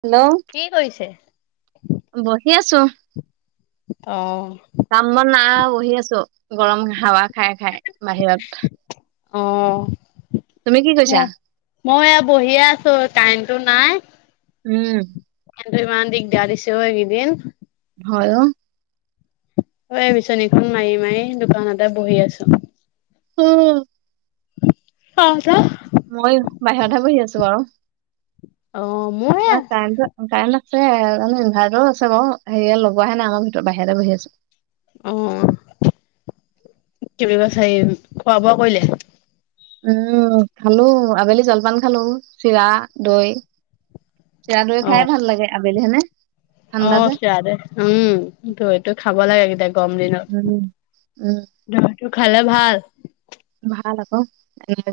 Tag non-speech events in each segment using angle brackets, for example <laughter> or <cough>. Hello, কি কৰিছে? বহি আছো। অ। কাম বন নাই বহি আছো, গৰম হাৱা খাই খাই বাহিৰত। অ। তুমি কি কৰিছা মই বহিয়ে আছো কাৰেণ্টো নাই উম কাৰেন্তটো ইমান দিগদাৰ দিছে অ এইকেইদিন হয় অ অ এই বিছনিখন মাৰি মাৰি দোকানতে বহি আছো। উম হা মই বাহিৰতহে বহি আছো বাৰু। অ', মোৰ <unintelligible> আছে ইনভাৰ্টাৰো আছে বাৰু হেৰিয়ে লগোৱা হে নাই আমাৰ ভিতৰত বাহিৰতে বহি আছো অ বুলি খোৱা বোৱা কৰিলে উম খালো আবেলি জলপান খালো চিৰা দৈ চৰা দৈ খাই অ', ভাল লাগে আবেলি হয় নে অ চিৰা দৈ উম দৈটো খাব লাগে এতিয়া গৰম দিনত উম। উম দৈটো খালে ভাল ভাল আকৌ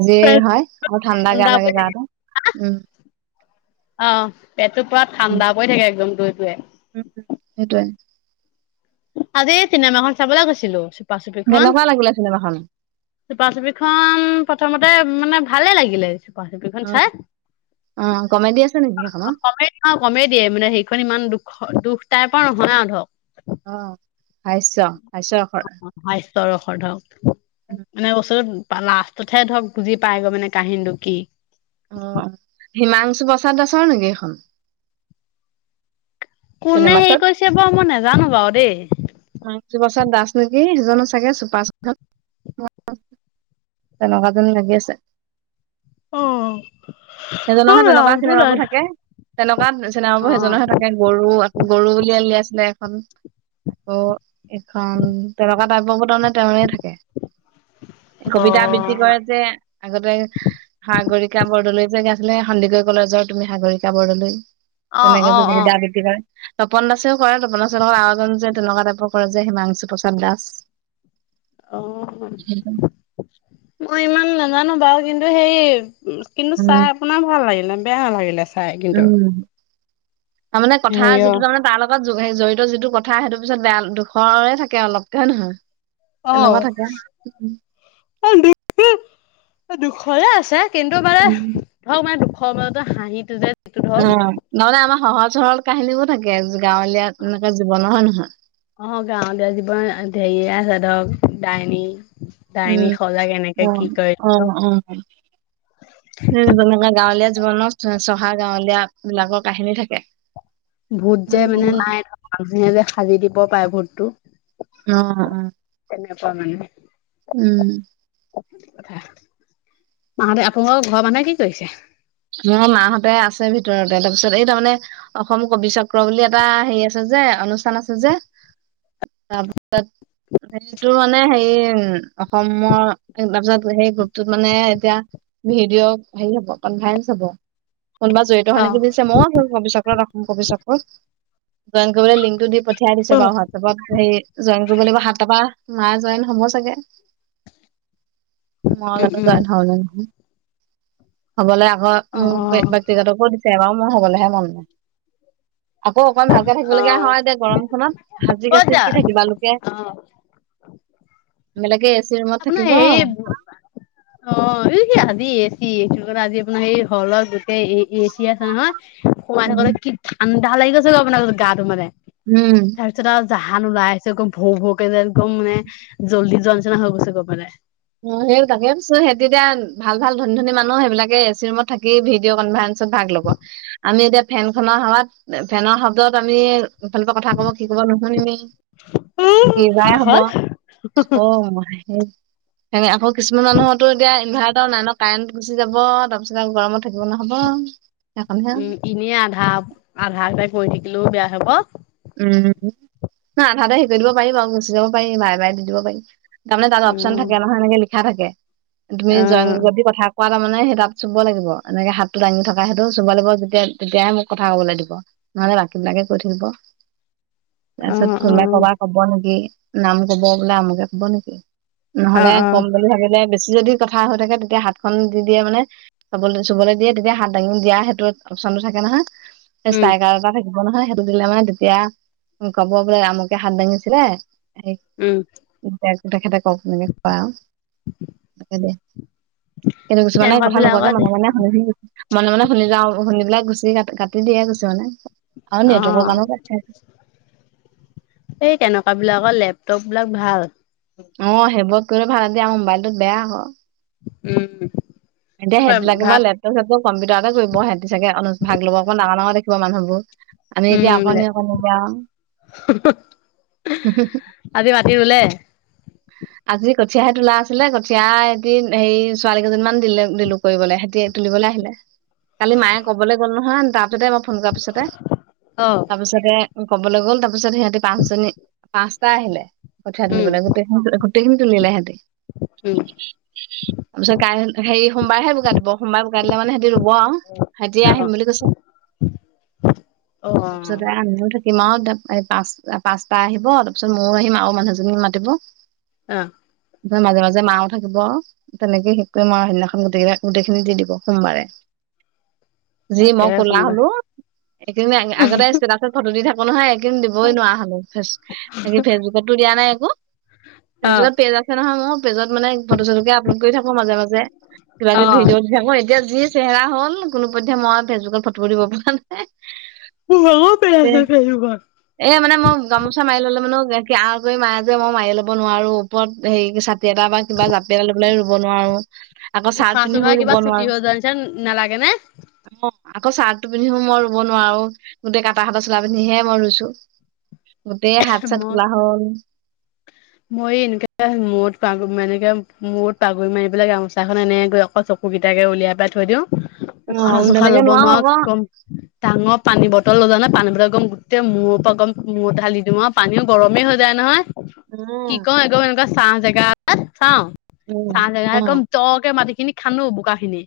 জিৰ পেট হয় আৰু ঠাণ্ডা গা পৰি লাগে থাকে গাটো উম অ পেটটো পুৰা উম ঠাণ্ডা পৰি থাকে একদম দৈটোৱে সেইটোৱে আজি চিনেমাখন চাবলৈ গৈছিলো চপা চুপিখন কেনেকুৱা লাগিলে চিনেমাখন? চুপা চুপিখন প্ৰথমতে মানে ভালে লাগিলে চোপা চুপীখন চাই অ'। অ', কমেডি আছে নেকি সেইখনত? কমেই কমেই দিয়ে মানে সেইখন ইমান দুখ দুখ টাইপৰ নহয় আৰু ধৰক। অ ভাষ্য ভাষ্য ৰসৰ চৰসৰ ধৰক এনে বছৰত লাষ্টতহে ধৰক বুজি পাইগৈ মানে কাহিনীটো কি অ হিমাংশু প্ৰসাদ দাসৰ নেকি এইখন কোনে হেৰি চিনেমাখন? কৰিছে বাও মই নাজানো বাৰু দেই তুলচি প্ৰসাদ দাস নেকি সিজনো চাগে চুপা চুপি খন তেনেকুৱা জেন লাগি আছে। অহ সেইজনৰহে তেনেকুৱা চিনেমাবোৰ থাকে। তেনেকুৱা চিনেবাবোৰ অ সেইজনৰহে থাকে। গৰু, গৰু বুলি উলিয়াইছিলে। আকৌ এইখন তেনেকা টাইপৰ বোৰ তাৰমানে তেওঁৰে থাকে। কবিতা আবৃত্তি কৰে যে আগতে, সাগৰিকা বৰদলৈ। যে আছিলে সন্দিকৈ কলেজৰ তুমি সাগৰিকা বৰদলৈ অ অ তেনেকে যে অ কবিতা আবৃতি কৰে। তপন দাসেও কৰে। তপন দাসৰ লগত আৰু এজন যে তেনেকুৱা টাইপৰ কৰে যে হিমাংশু প্ৰসাদ দাস। অ মই ইমান নাজানো বাৰু কিন্তু সেই কিন্তু উম, চাই আপোনাৰ ভাল লাগিলে বেয়া নালাগিলে চাই কিন্তু। তাৰ মানে কথা হেৰিয় যিটো তাৰ মানে তাৰ লগত জড়িত যিটো কথা সেইটো পিছত বেয়া দুখৰে থাকে অলপকে হয় নহয়। অ তেনেকুৱা থাকে। এই জিপটি দুশয় আছে কিন্তু মানে উম, ধৰক মানে দুশ মান হাঁহিটো যে সেইটো অ ধৰক নহলে আমাৰ সহজ সৰল কাহিনী বোৰ থাকে আজি। অ গাঁৱলীয়া জীৱন ধেৰিয়ে আছে ধৰক। ডাইনি উম অ অ ধৰক অ উ তেনেকুৱা গাঁৱলীয়া জীৱনত চহা গাঁৱলীয়া বিলাকৰ কাহিনী থাকে। ভোত যে মানে নাই মানুহে যে সাজি দিব পাৰে ভোটটো। অ অ মানে উম কথা মাহঁতে আপোনালোকৰ ঘৰৰ মানুহে কি কৰিছে? মোৰ মাহতে আছে ভিতৰতে। তাৰপিছত এই তাৰমানে অসম কবি চক্ৰ বুলি এটা হেৰি আছ যে অনুষ্ঠান আছে যে তাৰপিছত সেইটো মানে হেৰি অসমৰ তাৰপিছত সেই গ্ৰুপটোত মানে এতিয়া ভিডিঅ' হেৰি হ'ব কনভাৰেন্স কোনোবা জড়িত হয় অ নেকি সুধিছে। মইও আছো কবি চক্ৰত অসম কবি চক্ৰত। জইন কৰিবলে লিংকটো দি পঠিয়াই দিছে অ বাৰু। হোৱাটছএপত হেই জইন কৰিব লাগিব সাতটা পা। মা জইন হ'ব চাগে, মই উম জানো উম জইন হও নে নহও। হ'বলে আকৌ অ বক্তিগতকো সেৱাও মোৰ হবলেহে মন নাই। আকৌ অকন ভালকে থাকিব অ লগীয়া অ হয় দে। গৰমখনত হাজি ক'ত কাছি যা কি থাকিবা। লোকে অ বেলেগে চি ৰুমত আপোনাৰ থাকিব হে অ কি আজি এইটো কাৰণে আজি আপোনাৰ সেই হলৰ গোটেই এই এ চি আছে নহয় সোমাই থাকলে উম কি ঠান ভাল লাগি গৈছে আপোনাৰ গাতো মানে। উম। তাৰপিছত আৰু জাহান ওলাই আহিছে একদম ভৌ ভৌকে যে একদম মানে জলি জোৱা নিচিনা হৈ গৈছে মানে। অ সেই তাকে পিছে হিহতি এতিয়া ভাল ভাল ধনী ধনী মানুহ, সেইবিলাকে এ চি ৰুমত থাকি ভিডিঅ' কনফাৰেন্ঞ্চ তাৰপিত ভাগ ল'ব। আমি এতিয়া ফেন খনৰ হাৱাত ফেনৰ শব্দত আমি ইফালৰ পৰা কথা ক'ব, কি ক'ব নুশুনিমেই। কিযাই হব হয় অ ম <inaudible> সেনে আকৌ কিছুমান মানুহৰো এতিয়া ইনভাৰ্টাৰ নাই ন। কাৰেণ্ট গুচি যাব তাৰপিছত আকৌ গৰমত থাকিব নোৱাৰা হব। উম, এনেই আধা আধা এটা কৰি থাকিলেও বেয়া হ'ব। উম না আধাতে হেৰি কৰি দিব পাৰিম আৰু গুচি যাব পাৰিম বাৰে বাৰে দি দিব পাৰিম। তাৰমানে তাত অপচন উম থাকে নহয়। এনেকে লিখা থাকে তুমি অ জইন যদি কথা কোৱা তাৰ মানে সেই তাত চুব লাগিব। এনেকে হাতটো দাঙি থকা সেইটো চুব লাগিব যেতিয়া তেতিয়াহে মোক কথা কবলৈ দিব। নহলে বাকী বিলাকে কৈ থাকিব। তাৰ অ পিছত কোনবাই কবা কব নেকি? নাম কব বোলে আমুকে কব নেকি? অ অ নহলে অ কম বুলি ভাবিলে বেছি যদি কথা হৈ থাকে তেতিয়া হাতখন দি দিয়ে মানে। চ চুবলৈ দিয়ে তেতিয়া হাত দাঙি দিয়া সেইটোত অপচনটো থাকে। নহয় উম চাইকাৰ এটা থাকিব নহয় সেইটো দিলে মানে দ এতিয়া কব বোলে আমুকে হাত দাঙিছিলে। উম এইয়া তেখেত চব মানছ খুৱাই আও এদাই কিন্তু কিছুমানে তেনেকুৱা কথা নোকোৱাকে বিলাকত মনে মনে শুনি মনে মনে শুনি যাওঁ শুনি পেলাই গুচি কট তেতিয়াহে কৈছে মানে আৰু অ নেটৱৰ্কৰ কামত <unintelligible> এই তেনেকুৱা বিলাকৰ লেপটপ বিলাক ভাল। অ, সেইবোৰ কৰি ভাল দিয়া। আমাৰ মোবাইলটোত বেয়া হ। উম। এতিয়া সেহেত বিলাকে বা ভাত লেপেটপ, চেপটপ, কম্পিউটাৰতে কৰিব। সেহেটি ছাগে ভাগ লব আকৌ <unintelligible> কোৱা মানুহবোৰ আমি এতিয়া উম অকণি অকণ যাওঁ। আজি মাটি ৰুলে? আজি কঠিয়াহে তোলা আছিলে। কঠীয়া এহঁতি হেৰি ছোৱালী কেইজনমান দিলে দিলো কৰিবলে সিহতি তুলিবলৈ আহিলে, কালি মায়ে কবলৈ গ'ল নহয় তাৰ পিছতে মই ফোন কৰা পিছতে অ তাৰপিছতে কবলৈ গ'ল তাৰ পিছত সিহঁতে পাঁচ জনী পাঁচটা আহিলে, কঠীয়া উম তুলিবলৈ গোটেই গোটেইখিনি তুলিলে হেতি। উম। তাৰপিছত কাই হেৰি সোমবাৰেহে বোকা দিব। সোমবাৰে বোকা দিলে মানে সিহতি ব আৰু সিহঁতি আহিম বুলি কৈছে। উম তাৰপিছত সিমাহত ধাপ পাই পাঁচ পাঁচটা আহিব তাৰপিছত ময়ো আহিম আৰু মানুহজনী মাতিব অহ এনেকোৱা মাজে মাজে মাও থাকিব তেনেকে শেষ কৰি মা সেইদিনাখন গোটকেই গোটেইখিনি দি দিব সোমবাৰে <unintelligible> যি মই তাকেহে কলা সোমবাৰ হলো একেজনী আগতে ইষ্টেতাচ ফটো দি থাকো নহয় এইকেইদিন দিবই নোৱাৰা হলো ফেচ ফেচবুকতো দিয়া নাই একো অ ফেচবুকত পেজ আছে ন পেজত মানে ফটো চটকে আপলোড কৰি থাকো মাজে মাজে কিবা অ কিব ভিডিঅ' দি থাকো এতিয়া যি চেহেৰা হল কোনো পধ্যে মই ফেচবুকত ফটো দিব পৰা নাই ভাগৰ পেলাইছে ফেচবুকত যেএ মানে মই গামোচা মাৰি ললে মানে আ মায়ে যে মই মাৰি ল'ব নোৱাৰো ওপৰত হেৰি <unintelligible> এটা বা কিবা জাপি এটা ল পেলাই ৰুব নোৱাৰো আকৌ চাৰ্ট পিন্ধিও ৰুব নোৱাৰো লাগে নে অ আকৌ ছাৰ্টো পিন্ধিও মই ৰুব নোৱাৰো গোটেই কাটা কটা চোলা পিন্ধিহে মই ৰুইছো গোটেই হাত চাত মই কুলা হ'ল মই এনেকে মূৰত পাগু মানে মূৰত পাগুৰি মাৰিবেলা গামোচা খন এনে গৈ অকল চকু চকুকেইটা উলিয়াই পেলাই থৈ দিওঁ উশাহ অ চোশাহ তেনেকে ল'ব নোৱাৰো নোৱাৰ কি আকৌ কম ডাঙৰ পানী বটল জানা পানী বটল একদম গোটেই মূৰ পৰাম মূৰত ঢালি দিওঁ আৰু পানীও গৰমেই হৈ যায় নহয় উম কি কও একদম এনেকুৱা চাহ জেগাত চাওঁ উম চাহ জেগা অ একদম দ মাটি সেই খিনি খান্দো বোকা খিনি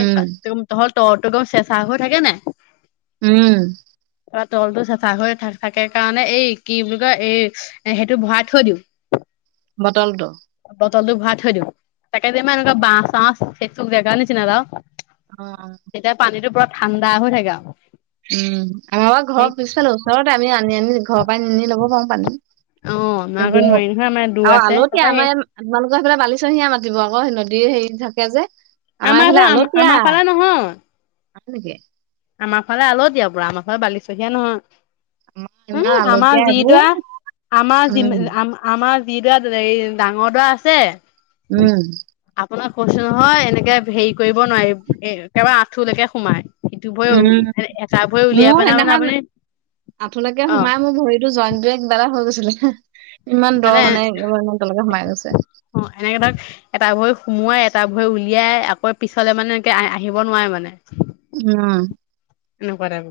এক তহঁত ত ত চেঁচা হৈ থাকে নাই উম তাৰপৰা তলটো চাফা হৈ থা থাকে কাৰণে এই কি বুলি কয় এই সেইটো ভৰাই থৈ দিওঁ বটলটো তলতো ভৰা থৈ দিওঁ তাকেম এনেকুৱা বাহ চা চেচুক সেই জেগাৰ নিচিনা বাওঁ অ তেতিয়া পানীতো পুৰা ঠাণ্ডা হৈ থাকে আৰু উম আমাৰা বা সেই ঘৰৰ পিছালো ওচৰতে আমি আনি আনি ঘৰৰ পৰাই নিনি লব পাৰো পানী অ কিন্তু মাগন ম <unintelligible> আৰু আলতিয়া আমাৰ আপোনালোকৰ সেইফালে বালিচহীয়া মাটিব আক নদীৰ হেৰি থাকে যে। আমাৰ এইফালে ফালে আলতিয়া আমাৰ ফালে নহয় নেকি আমাৰ ফালে আলতিয়া পোৰা আমাৰ ফালে বালিচহীয়া আমাৰ নহয়। ইমান উম আলতীয়া আমাৰ যি এইবোৰ দৰা উম আমাৰ আমাৰ। যি দৰা ডাঙৰ দৰা আছে। উম। আপোনাক কৈছো নহয় এনেকে হেৰি কৰিব নোৱাৰি এ -একেবাৰে আঠুলৈকে সোমাই। সিটো ভৰি উম, এটা ভৰি মোৰ উলিয়াই পেনা মানে সেইদিনাখন আপুনি আঠুলৈকে অ সোমাই মোৰ ভৰিতো জইন বেগ বাৰ হৈ গৈছিলি। <unintelligible> ইমান দ মানে ইমান সোমাই গৈছে। অ এনেকে ধৰক এটা ভৰি সোমোৱাই এটা ভৰে উলিয়াই আকৌ পিছলে মানে এনেকে আহিব নোৱাৰে মানে। উম এনেকুৱা তাইপৰ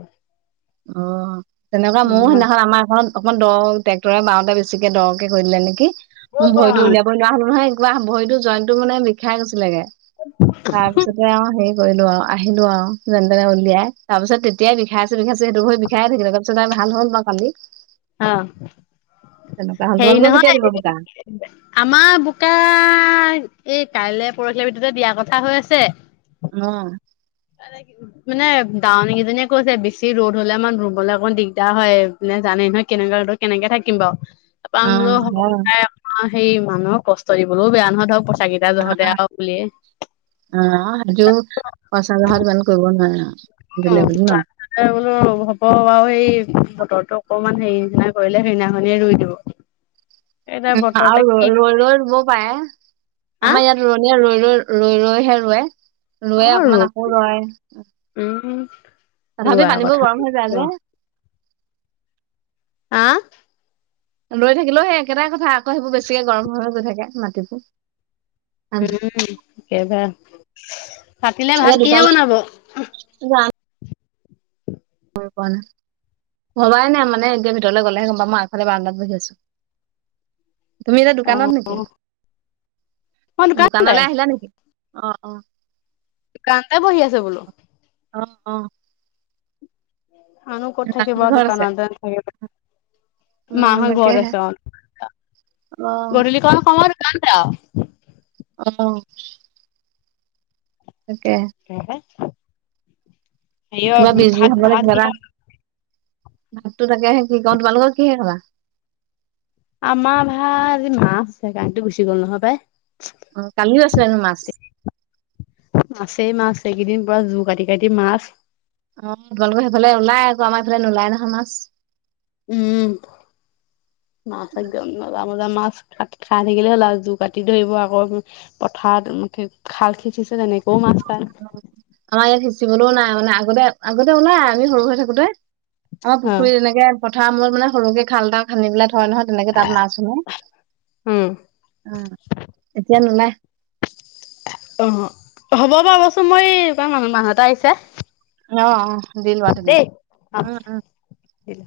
অহ তেনেকুৱা মোৰ সেইদিনাখন আমাৰ ঘৰত অকনমান দৰ ট্ৰেক্টৰে বাওঁ বেছিকে দৰকে কৰিলে নেকি মোৰ ভৰিতো উলিয়াব লোৱাৰোৱা হল নহয়। কিবা ভৰিতো জইন্তটো মানে বিষাই গৈছিলেগে তাৰপিছতে আৰু হে। কৰিলো আৰু আহিলো আৰু যেনে তেনে উলিয়াই তাৰ পিছত তেতিয়াই বিষাই আছে বিষাই। সেইটো ভ বিষায়াইে থাকিল তপিছতি ভাল হ'ল মই কালি। <unintelligible> অহ। তেনেকুৱা হ'ল হেৰি তোমালোকৰ কেতিয়া দিব বোকা নহয় <inaudible> আমাৰ বোকা এই কাইলে পৰহি আমি দুটাই দিয়াৰ কথা হৈ আছে। অহ মানে দাৱনী কেইজনীয়ে কৈছে বেছি ৰ'দ হলে মান ৰুবলৈ অকণ দিগদাৰ হয় জানে নহয় কেনেকুৱা <unintelligible> কেনেকে থাকিম বাওঁ। পাম অ বোলো হয় <unintelligible> সেই মানুহক কষ্ট দিবলৈও বেয়া নহয় ধৰক কেইটা অহ জহতে আৰু বুলিয়ে - অহ <unintelligible> উম, তাৰপিছতে বোলো হ'ব বাৰু এই বতৰটো অকমান হেৰি নিচিনা কৰিলে সেইদিনাখনে ৰুই দিব। এতিয়া উম, বতৰতে আৰু কি ৰৈ- ৰৈ ৰুব পাৰে হা আমাৰ ইয়াত ৰুৱনিয়ে ৰৈ -ৰৈ ৰৈ ৰৈহে ৰুৱে অ -ৰুৱে ৰু অকমান আকৌ ৰোৱাই। উম তথাপি ৰোৱা পানীবোৰ কথা গৰম হৈ যায় যে। আহ? ৰৈ থাকিলেও সেই একেটাই কথা আকৌ সেইবোৰ বেছিকে গৰম হৈ হৈ গৈ থাকে মাটিবোৰ। উম, কেইবা ৰাটিলে এতিয়া ভাত কিহে দোকানত বনাব? হয়, পোৱা নাই। ভবাই নাই মানে এতিয়া ভিতৰলৈ গলেহে গম পাম মই আগফালে বাৰাণ্ডাত বহি আছো‌। তুমি এতিয়া অ দোকানত নেকি? মই দোকানতে দোকানলৈ আহিলা নেকি? অ', - অ', কান্তাই বহি আছে বোলো। অ', - অ', আনো ক'ত থাকিবা মাহঁত ঘৰত আছে <unintelligible> উম মাহহত ঘৰত তাকেহে আছে অহ অ গধূলি কোন সময়ত <unintelligible> অহ <unintelligible> কিবা বিজি ভাত হবলৈ ভাত কিবা এটা কিহে বনালা ভাততো তাকে আহে কি কওঁ তোমালোকৰ কিহে খালা? আমাৰ ভা মাচ আছে সেই গানটো আৰু গুচিল গ'ল নহয় অ কালিও পাই। আছিলে হেনো মাছ <inaudible> মাছেই মাছ এইকেইদিন। পোৰা জুল কাটি -কাটি মাছ। অহ, তোমালোকৰ সেইফালে ওলাই আকৌ আমাৰ এফালে নোলাই নহয় মাছ। উম। <inaudible> মাছ একদম, মজা মজা মাছ ক খাই থাকিলে হ'লা জোৰ কাটি ধৰিব আকৌ পথাৰত খাল খিচিছে ক মাছ পায়। পচিবলৈও নাই মানে আগতে আগতে ওলাই আমি সৰু হৈ থাকোতে, আমাৰ অ পুখুৰী এনেকে কথাৰ মোৰ মানে সৰুকে খাল তাল খানি পেলাই থয় নহয় তেনেকে তাত মাছ সোমাই। উম অ এতিয়া নোলায়। অহ, হব। ত' মই <unintelligible> মানুহ -মানুহ এটা আহিছে। অহ - অহ দিল লোৱা তুমি। দেই অ উম -উম দিলে